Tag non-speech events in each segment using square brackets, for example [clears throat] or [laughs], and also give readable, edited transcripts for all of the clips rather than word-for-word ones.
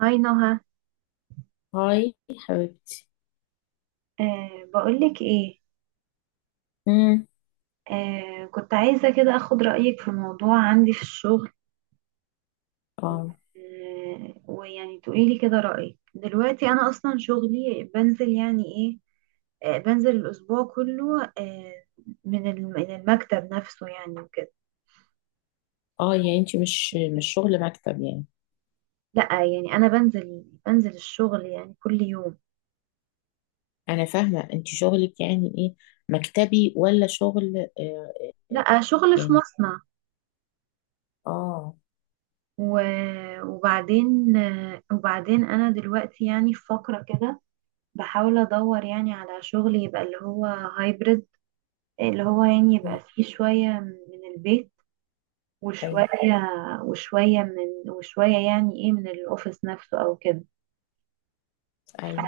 هاي نهى. هاي حبيبتي. بقولك ايه؟ امم كنت عايزة كده اخد رأيك في موضوع عندي في الشغل. اه ويعني تقوليلي كده رأيك، دلوقتي انا اصلا شغلي بنزل يعني ايه، بنزل الاسبوع كله من المكتب نفسه يعني وكده. اه يعني انت مش شغل مكتب يعني؟ لا يعني انا بنزل الشغل يعني كل يوم. انا فاهمه، انت شغلك يعني ايه، مكتبي ولا شغل؟ آه، لا، شغل في يعني مصنع. اه وبعدين وبعدين انا دلوقتي يعني في فقرة كده، بحاول ادور يعني على شغل يبقى اللي هو هايبرد، اللي هو يعني مم. يبقى فيه شوية من البيت، اي، وشوية، وشوية من وشوية يعني ايه من الاوفيس نفسه او كده. اي.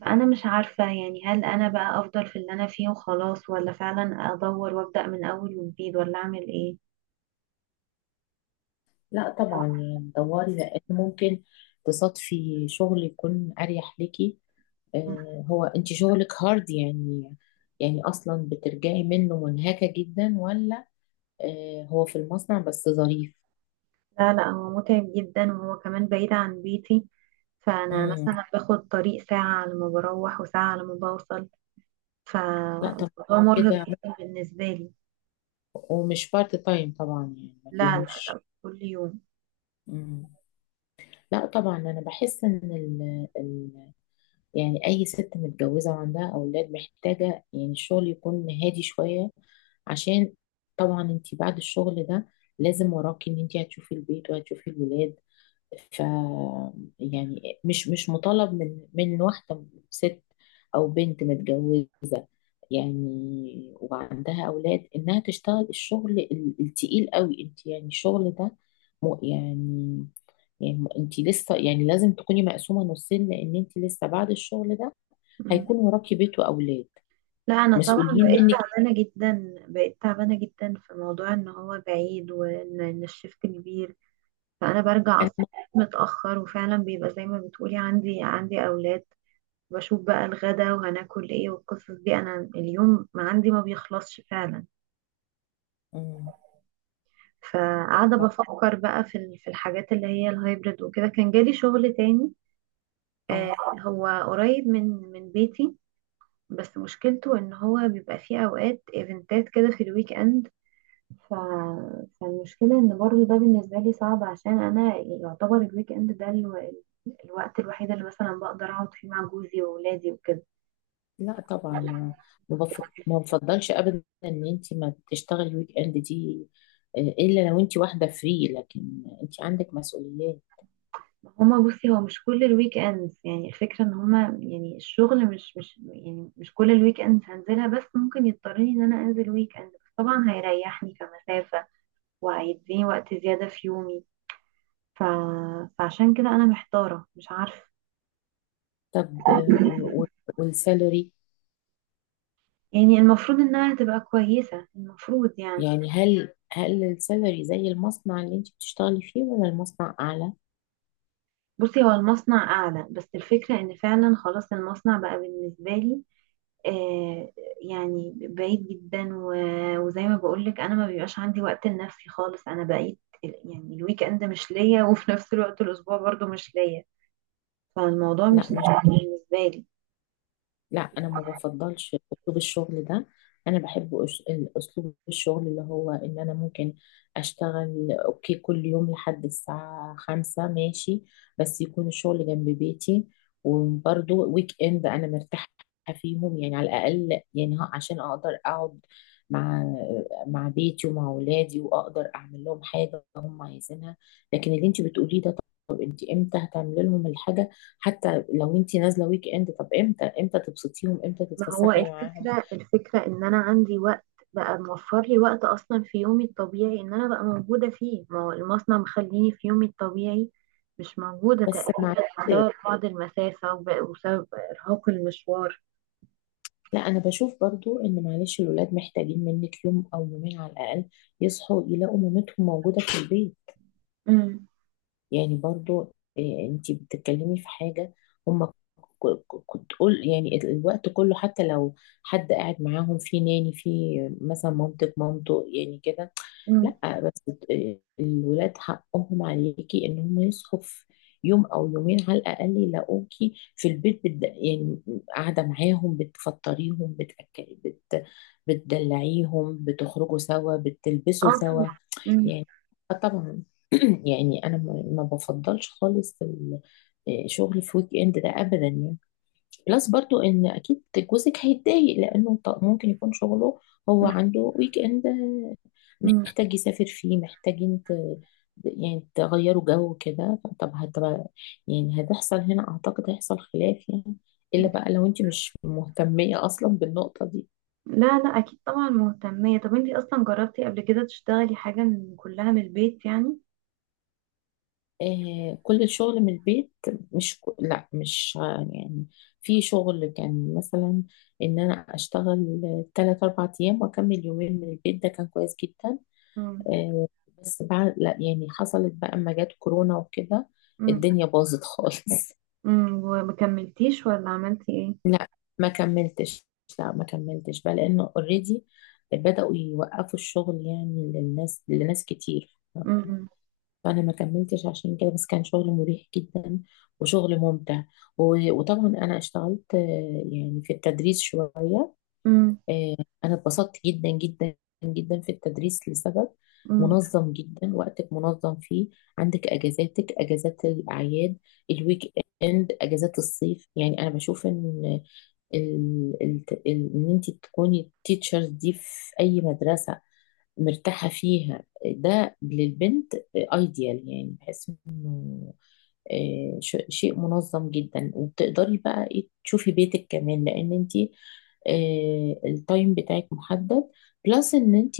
فانا مش عارفة يعني هل انا بقى افضل في اللي انا فيه وخلاص، ولا فعلا ادور وابدأ من اول وجديد، ولا اعمل ايه؟ لا طبعا يعني دوري، لان ممكن تصادفي شغل يكون اريح ليكي. آه، هو انت شغلك هارد يعني؟ يعني اصلا بترجعي منه منهكه جدا ولا؟ آه، هو في المصنع بس ظريف؟ لا لا، هو متعب جدا وهو كمان بعيد عن بيتي. فانا امم مثلا باخد طريق ساعة على ما بروح وساعة على ما بوصل. لا طبعا فالموضوع مرهق كده. جدا بالنسبة لي. ومش بارت تايم طبعا، يعني ما لا، فيهوش. كل يوم. مم. لا طبعا، انا بحس ان ال ال يعني اي ست متجوزه وعندها اولاد محتاجه يعني الشغل يكون هادي شويه. عشان طبعا انت بعد الشغل ده لازم وراكي ان انت هتشوفي البيت وهتشوفي الولاد. ف يعني مش مطالب من واحدة ست أو بنت متجوزة يعني وعندها أولاد إنها تشتغل الشغل التقيل قوي. أنت يعني الشغل ده، م- يعني يعني أنت لسه يعني لازم تكوني مقسومة نصين، لأن أنت لسه بعد الشغل ده مم. هيكون وراكي بيت وأولاد لا، انا طبعا مسؤولين بقيت منك. تعبانه جدا، بقيت تعبانه جدا في موضوع ان هو بعيد، وان إن الشفت كبير. فانا برجع اصلا أهم متاخر، وفعلا بيبقى زي ما بتقولي عندي اولاد، بشوف بقى الغدا وهناكل ايه والقصص دي. انا اليوم ما عندي ما بيخلصش فعلا. مم. فقاعده ف- بفكر بقى في في الحاجات اللي هي الهايبرد وكده. كان جالي شغل تاني، آه، اه هو قريب من بيتي، بس مشكلته ان هو بيبقى فيه اوقات ايفنتات كده في الويك اند. ف... فالمشكلة ان برضو ده بالنسبة لي صعب، عشان انا يعتبر الويك اند ده الوقت الوحيد اللي مثلا بقدر اقعد فيه مع جوزي واولادي وكده. لا طبعا، ما بف- ما بفضلش ابدا ان انت ما تشتغلي ويك اند دي، آه، الا لو انت واحده فري، لكن انت عندك مسؤوليات. هما بصي، هو مش كل الويك اندز، يعني الفكرة ان هما يعني الشغل مش يعني مش كل الويك اندز هنزلها، بس ممكن يضطرني ان انا انزل ويك اند، بس طبعا هيريحني كمسافة وهيديني وقت زيادة في يومي. ف... فعشان كده انا محتارة مش عارفة. طب، والسالري؟ يعني المفروض انها تبقى كويسة، المفروض يعني. يعني، هل السالري زي المصنع اللي انت بتشتغلي فيه ولا المصنع اعلى؟ بصي، هو المصنع اعلى، بس الفكرة ان فعلا خلاص المصنع بقى بالنسبة لي، آه، يعني بعيد جدا، وزي ما بقولك انا ما بيبقاش عندي وقت لنفسي خالص. انا بقيت يعني الويك اند مش ليا، وفي نفس الوقت الاسبوع برضو مش ليا. فالموضوع مش لا، سهل بالنسبة لي. لا، انا ما بفضلش اسلوب الشغل ده. انا بحب اسلوب الشغل اللي هو ان انا ممكن اشتغل، اوكي، كل يوم لحد الساعة 5، ماشي، بس يكون الشغل جنب بيتي. وبرضه ويك اند انا مرتاحة فيهم، يعني على الاقل يعني عشان اقدر اقعد مع مع بيتي ومع اولادي، واقدر اعمل لهم حاجة هم عايزينها. لكن اللي انت بتقوليه ده، طب انت امتى هتعملي لهم الحاجة؟ حتى لو انت نازله ويك اند، طب امتى، تبسطيهم، امتى ما هو تتفسحي معاهم؟ الفكرة، الفكرة ان انا عندي وقت بقى، موفر لي وقت اصلا في يومي الطبيعي ان انا بقى موجودة فيه. ما هو المصنع مخليني في يومي الطبيعي مش موجودة بس تقريبا، مع بسبب بعد المسافة وبسبب ارهاق المشوار. لا، انا بشوف برضو ان معلش الولاد محتاجين منك يوم او يومين على الاقل، يصحوا يلاقوا مامتهم موجوده في البيت. مم. يعني برضو، آه، انت بتتكلمي في حاجة؟ هم كنت قول يعني الوقت كله، حتى لو حد قاعد معاهم، في ناني، في مثلا مامتك، مامته، يعني كده. مم. لا بس الولاد حقهم عليكي ان هم يصحوا في يوم او يومين على الاقل، يلاقوكي في البيت يعني قاعده معاهم، بتفطريهم، بتدلعيهم، بتخرجوا سوا، اه بتلبسوا طبعا. سوا. مم. يعني، آه طبعا. [clears throat] يعني انا ما بفضلش خالص شغل في ويك اند ده ابدا يعني. بلس برضو ان اكيد جوزك هيتضايق، لانه ممكن يكون شغله، هو مم. عنده ويك اند، مم. محتاج يسافر فيه، محتاجين يعني تغيروا جو كده. طب هتبقى، يعني هتحصل هنا، اعتقد هيحصل خلاف يعني، الا بقى لو انت مش مهتمية اصلا بالنقطة دي. لا لا، اكيد طبعا مهتمية. طب انتي اصلا جربتي قبل كده تشتغلي حاجة كلها من البيت يعني؟ آه، كل الشغل من البيت. مش ك- لا، مش، يعني في شغل كان مثلا ان انا اشتغل ثلاث اربع ايام واكمل يومين من البيت، ده كان كويس جدا. مم. آه، بس بعد، لا يعني حصلت بقى اما جت كورونا وكده مم. الدنيا باظت خالص. [laughs] مم. ومكملتيش ولا عملتي ايه؟ لا، ما كملتش. لا، ما كملتش بقى لانه اوريدي بدأوا يوقفوا الشغل يعني للناس، لناس كتير. مم. فانا ما كملتش عشان كده، بس كان شغل مريح جدا وشغل ممتع. و- وطبعا انا اشتغلت، يعني في التدريس شويه. مم. آه، انا اتبسطت جدا جدا جدا في التدريس، لسبب مم. منظم جدا، وقتك منظم فيه، عندك اجازاتك، اجازات الاعياد، الويك اند، اجازات الصيف. يعني انا بشوف ان ال- ال- ان انت تكوني التيتشرز دي في اي مدرسة مرتاحة فيها، ده للبنت ايديال، يعني بحس انه، شيء منظم جدا، وبتقدري بقى ايه تشوفي بيتك كمان، لان انت التايم بتاعك محدد. بلس ان انت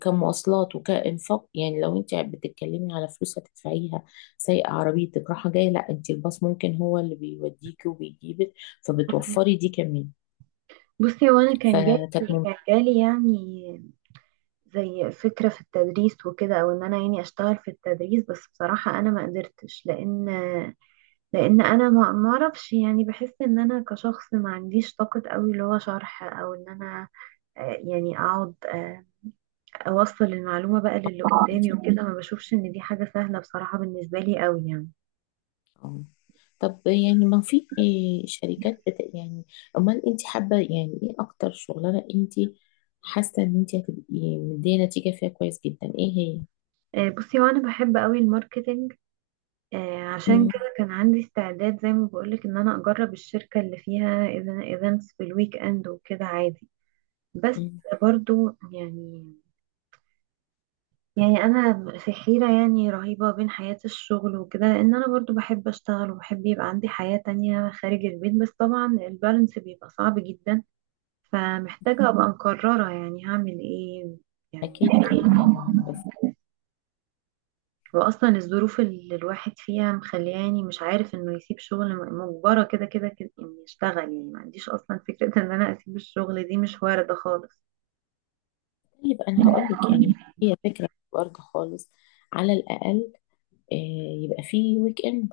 كمواصلات وكإنفاق، يعني لو انت بتتكلمي على فلوس هتدفعيها، سايقة عربيتك رايحة جاية، لا، انت الباص ممكن هو اللي بيوديكي وبيجيبك، فبتوفري دي كمان، بصي، وانا كان فكانت جالي كان جالي يعني زي فكرة في التدريس وكده، او ان انا يعني اشتغل في التدريس. بس بصراحة انا ما قدرتش، لان لان انا ما اعرفش، يعني بحس ان انا كشخص ما عنديش طاقة قوي اللي هو شرح، او ان انا، آه، يعني اقعد، آه، اوصل المعلومة بقى للي قدامي ممتازة. وكده. ما بشوفش ان دي حاجة سهلة بصراحة بالنسبة لي قوي يعني. طب يعني، ما في شركات يعني، امال انت حابه يعني ايه اكتر شغلانه انت حاسه ان انت هتبقي مديه نتيجه فيها كويس جدا، ايه هي؟ آه، بصي وانا بحب قوي الماركتنج. آه، عشان مم. كده كان عندي استعداد زي ما بقولك ان انا اجرب الشركة اللي فيها ايفنتس في الويك اند وكده عادي. بس مم. برضو يعني، انا في حيرة يعني رهيبة بين حياة الشغل وكده، لان انا برضو بحب اشتغل وبحب يبقى عندي حياة تانية خارج البيت، بس طبعا البالانس بيبقى صعب جدا. فمحتاجة ابقى مقررة يعني هعمل ايه يعني. اكيد طبعا، بس واصلا الظروف اللي الواحد فيها مخلياني مش عارف انه يسيب شغل، مجبرة كده كده كده اني اشتغل يعني. ما عنديش اصلا فكرة ان انا اسيب الشغل دي، مش واردة خالص. يبقى انا هقول لك، يعني هي فكره برضه، خالص، على الاقل آه، يبقى في ويك اند.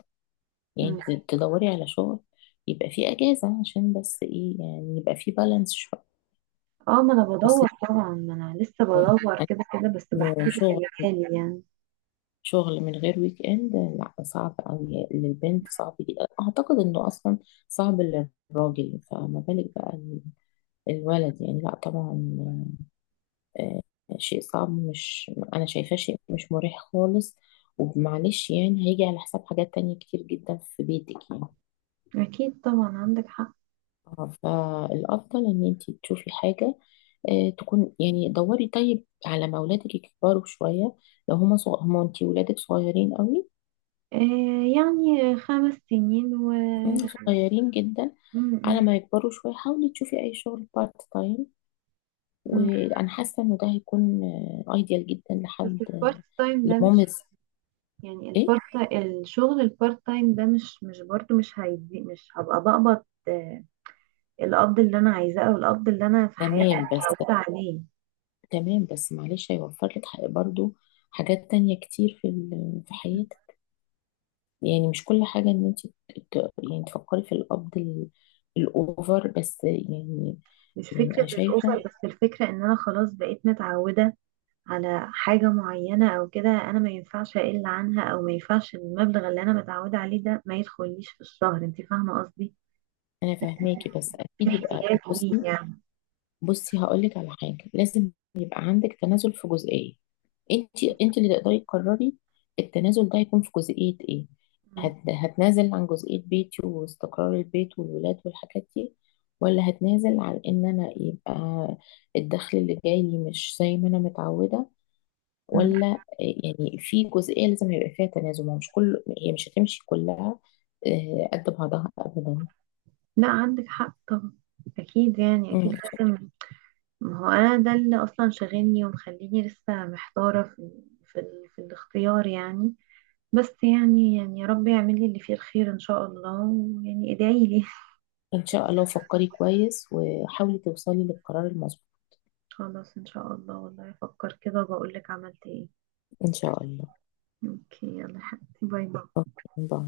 مم. يعني تدوري على شغل يبقى في اجازه، عشان بس ايه، يعني يبقى في بالانس شويه. اه، ما انا بس بدور طبعا، ما انا لسه بدور كده كده، بس انه بحكي لك شغل، اللي حالي يعني. شغل من غير ويك اند، لا، صعب قوي للبنت، صعب جدا اعتقد انه اصلا صعب للراجل، فما بالك بقى الولد يعني. لا طبعا، آه، شيء صعب، مش، انا شايفاه شيء مش مريح خالص، ومعلش يعني هيجي على حساب حاجات تانية كتير جدا في بيتك يعني. اكيد طبعا عندك حق. فالافضل ان انت تشوفي حاجة تكون، يعني دوري طيب على ما اولادك يكبروا شوية. لو هما، انتي ولادك صغيرين قوي، آه يعني 5 سنين و مم، صغيرين جدا. م- على م- ما يكبروا شوية، حاولي تشوفي أي شغل بارت تايم، م. وأنا حاسة إنه ده هيكون أيديال جدا بس لحد البارت تايم ده مش، لمامز. يعني إيه؟ البارت الشغل البارت تايم ده مش برضو مش هيدي مش هبقى بقبض الاب اللي انا عايزاه، او الاب اللي انا في حياتي تمام، بس، متعوده عليه. تمام بس معلش هيوفر لك برضو حاجات تانية كتير في في حياتك. يعني مش كل حاجة إن أنت يعني تفكري في القبض الأوفر بس، يعني. مش يعني أنا فكره شايفة. الاسر، بس الفكره ان انا خلاص بقيت متعوده على حاجه معينه او كده. انا ما ينفعش اقل عنها، او ما ينفعش المبلغ اللي انا متعوده عليه ده ما يدخليش في الشهر. انت فاهمه قصدي؟ أنا فاهماكي، بس في أكيد يبقى، احتياج بصي، ليه يعني. بصي هقولك على حاجة، لازم يبقى عندك تنازل في جزئية. انت اللي تقدري تقرري التنازل ده هيكون في جزئية ايه. م- هتنازل عن جزئية بيتي واستقرار البيت والولاد والحاجات دي، ولا هتنازل عن ان انا يبقى الدخل اللي جاي لي مش زي ما انا متعودة، م. ولا يعني في جزئية لازم يبقى فيها تنازل. ما هو مش كل، هي مش هتمشي كلها، قد بعضها ابدا. لا عندك حق طبعا. اكيد يعني، مم. اكيد لازم. ما هو انا ده اللي اصلا شاغلني ومخليني لسه محتاره في، في الاختيار يعني. بس يعني، يا رب يعمل لي اللي فيه الخير ان شاء الله، ويعني ادعي لي. [laughs] ان شاء الله، فكري كويس وحاولي توصلي للقرار المظبوط. خلاص ان شاء الله، والله افكر كده وبقول لك عملت ايه. إن شاء الله. اوكي يلا يا حبيبتي، باي باي. أوكي، باي.